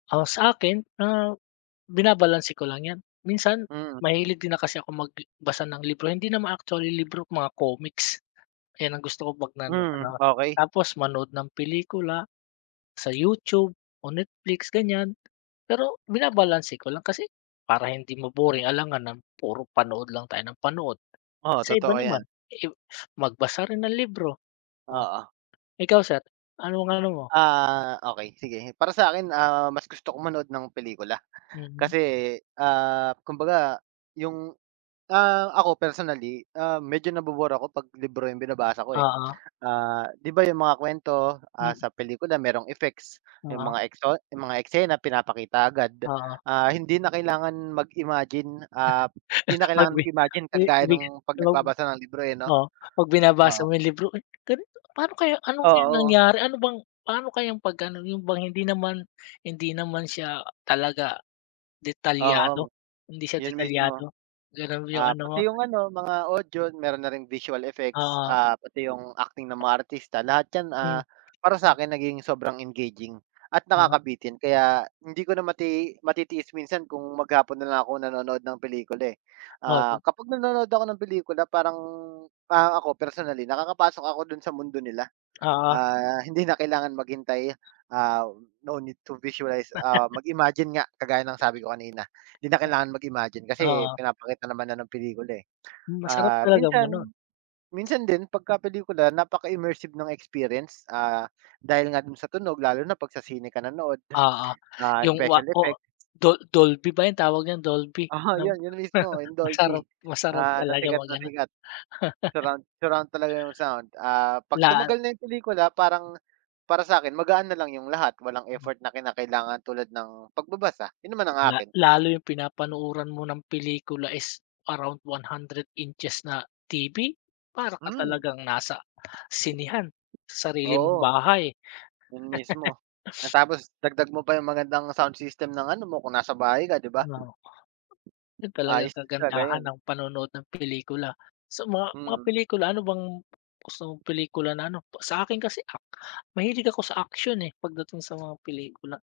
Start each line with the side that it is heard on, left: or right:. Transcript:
left: Ah, sa akin, ah, binabalanse ko lang 'yan. Minsan
right: Mm.
left: mahilig din na kasi ako mag i basa ng libro. Hindi naman actually libro, mga komiks. Ayan ang gusto ko 'pag nano
right: Hmm.
left: ano.
right: Okey.
left: Tapos manood ng pelikula sa YouTube o Netflix, ganiyan. Pero binabalanse ko lang kasi para hindi ma-boring, alangan na puro panood lang tayo nang panood.
right: Oo,
left: Sa iba
right: totoo 'yan.
left: naman, eh, magbasa rin ng libro. Oh,
right: Oo.
left: ikaw, sir, anong ano mo?
right: Ah, okey sige. Para sa 'kin, ah, mas gusto kong manood ng pelikula.
left: Mhm.
right: Kasi, ah, kumbaga 'yong, ah, ako personally, ah, medyo nabu-bore ako 'pag libro 'yong binabasa ko, eh.
left: Oo.
right: Ah, 'di ba 'yong mga kwento, ah,
left: Mm.
right: sa pelikula mayro'ng effects, 'yong
left: Oo.
right: mga ekso 'yong mga eksena pinapakita agad.
left: Oo.
right: Ah, hindi na kailangan mag-imagine, ah, hindi na kailangan mag-imagine kagaya
left: [unintelligible]
right: ng 'pag nagbabasa ng libro, eh, 'no.
left: Oo, 'pag binabasa
right: Oo.
left: mo 'yong libro, "Ay, ganito paano kaya ano kayang
right: Oo.
left: nangyari? Ano bang paano kayang pag-ano?" 'Yon bang hindi naman hindi naman siya talaga
right: Oo,
left: detalyado. Hindi siya
right: 'yon mismo.
left: detalyado. Gano'n 'yong
right: Ah,
left: ano mo?
right: pati 'yong, ano, mga audio, mayro'n na ring visual effects,
left: Oo.
right: ah, pati 'yong acting ng mga artista. Lahat 'yan, ah,
left: Hmm.
right: para sa
left: Hmm.
right: 'kin nagiging sobrang engaging at
left: Oh?
right: nakakabitin. Kaya hindi ko na mati matitiis minsan kung maghapon na lang ako nanonood ng pelikula, eh.
left: Oh,
right: Ah,
left: tu
right: kapag nanonood ako ng pelikula parang parang ako, personally, nakakapasok ako do'n sa mundo nila.
left: Oo.
right: Ah, hindi na kailangan maghintay, ah, no need to visualize, ah, mag-imagine nga kagaya ng sabi ko kanina. Hindi na kailangan mag-imagine kasi
left: Oo.
right: pinapakita naman na ng pelikula, eh.
left: Masarap
right: Ah,
left: talagang
right: minsan
left: manood.
right: minsan din pagka pelikula napaka-immersive ng experience, ah, dahil nga do'n sa tunog, lalo na 'pag sa sine ka nanood,
left: Oo,
right: ah,
left: 'yong wa
right: special effects.
left: oh, Dol Dolphy ba 'yong tawag niyan, Dolphy?
right: Aha, 'yon 'yon mismo, 'yong
left: Masarap
right: Dolphy,
left: masarap
right: ah, na
left: talaga
right: sikat na
left: mag-ano.
right: sikat. Surround surround talaga 'yong sound, ah, 'pag
left: La
right: tumagal na 'yong pelikula, parang para sa 'kin, magaan na lang 'yong lahat. Walang effort na kinakailangan tulad ng pagbabasa, 'yon naman ang
left: La
right: akin.
left: lalo 'yong pinapanuuran mo ng pelikula is around 100 inches na TV? Para ka
right: Hmm.
left: talagang nasa sinehan, sa sarili mong
right: Oo.
left: bahay.
right: 'Yon mismo, na tapos dagdag mo pa 'yong magandang sound system ng ano mo kung nasa bahay ka, 'di ba?
left: Ano 'yon talagang
right: Ayos talaga
left: kagandahan
right: 'yon.
left: ng panonood ng pelikula. Sa mga mga
right: Hmm.
left: pelikula, ano bang gusto mong pelikula na ano sa akin kasi ak mahilig ako sa action, eh, pagdating sa mga pelikula.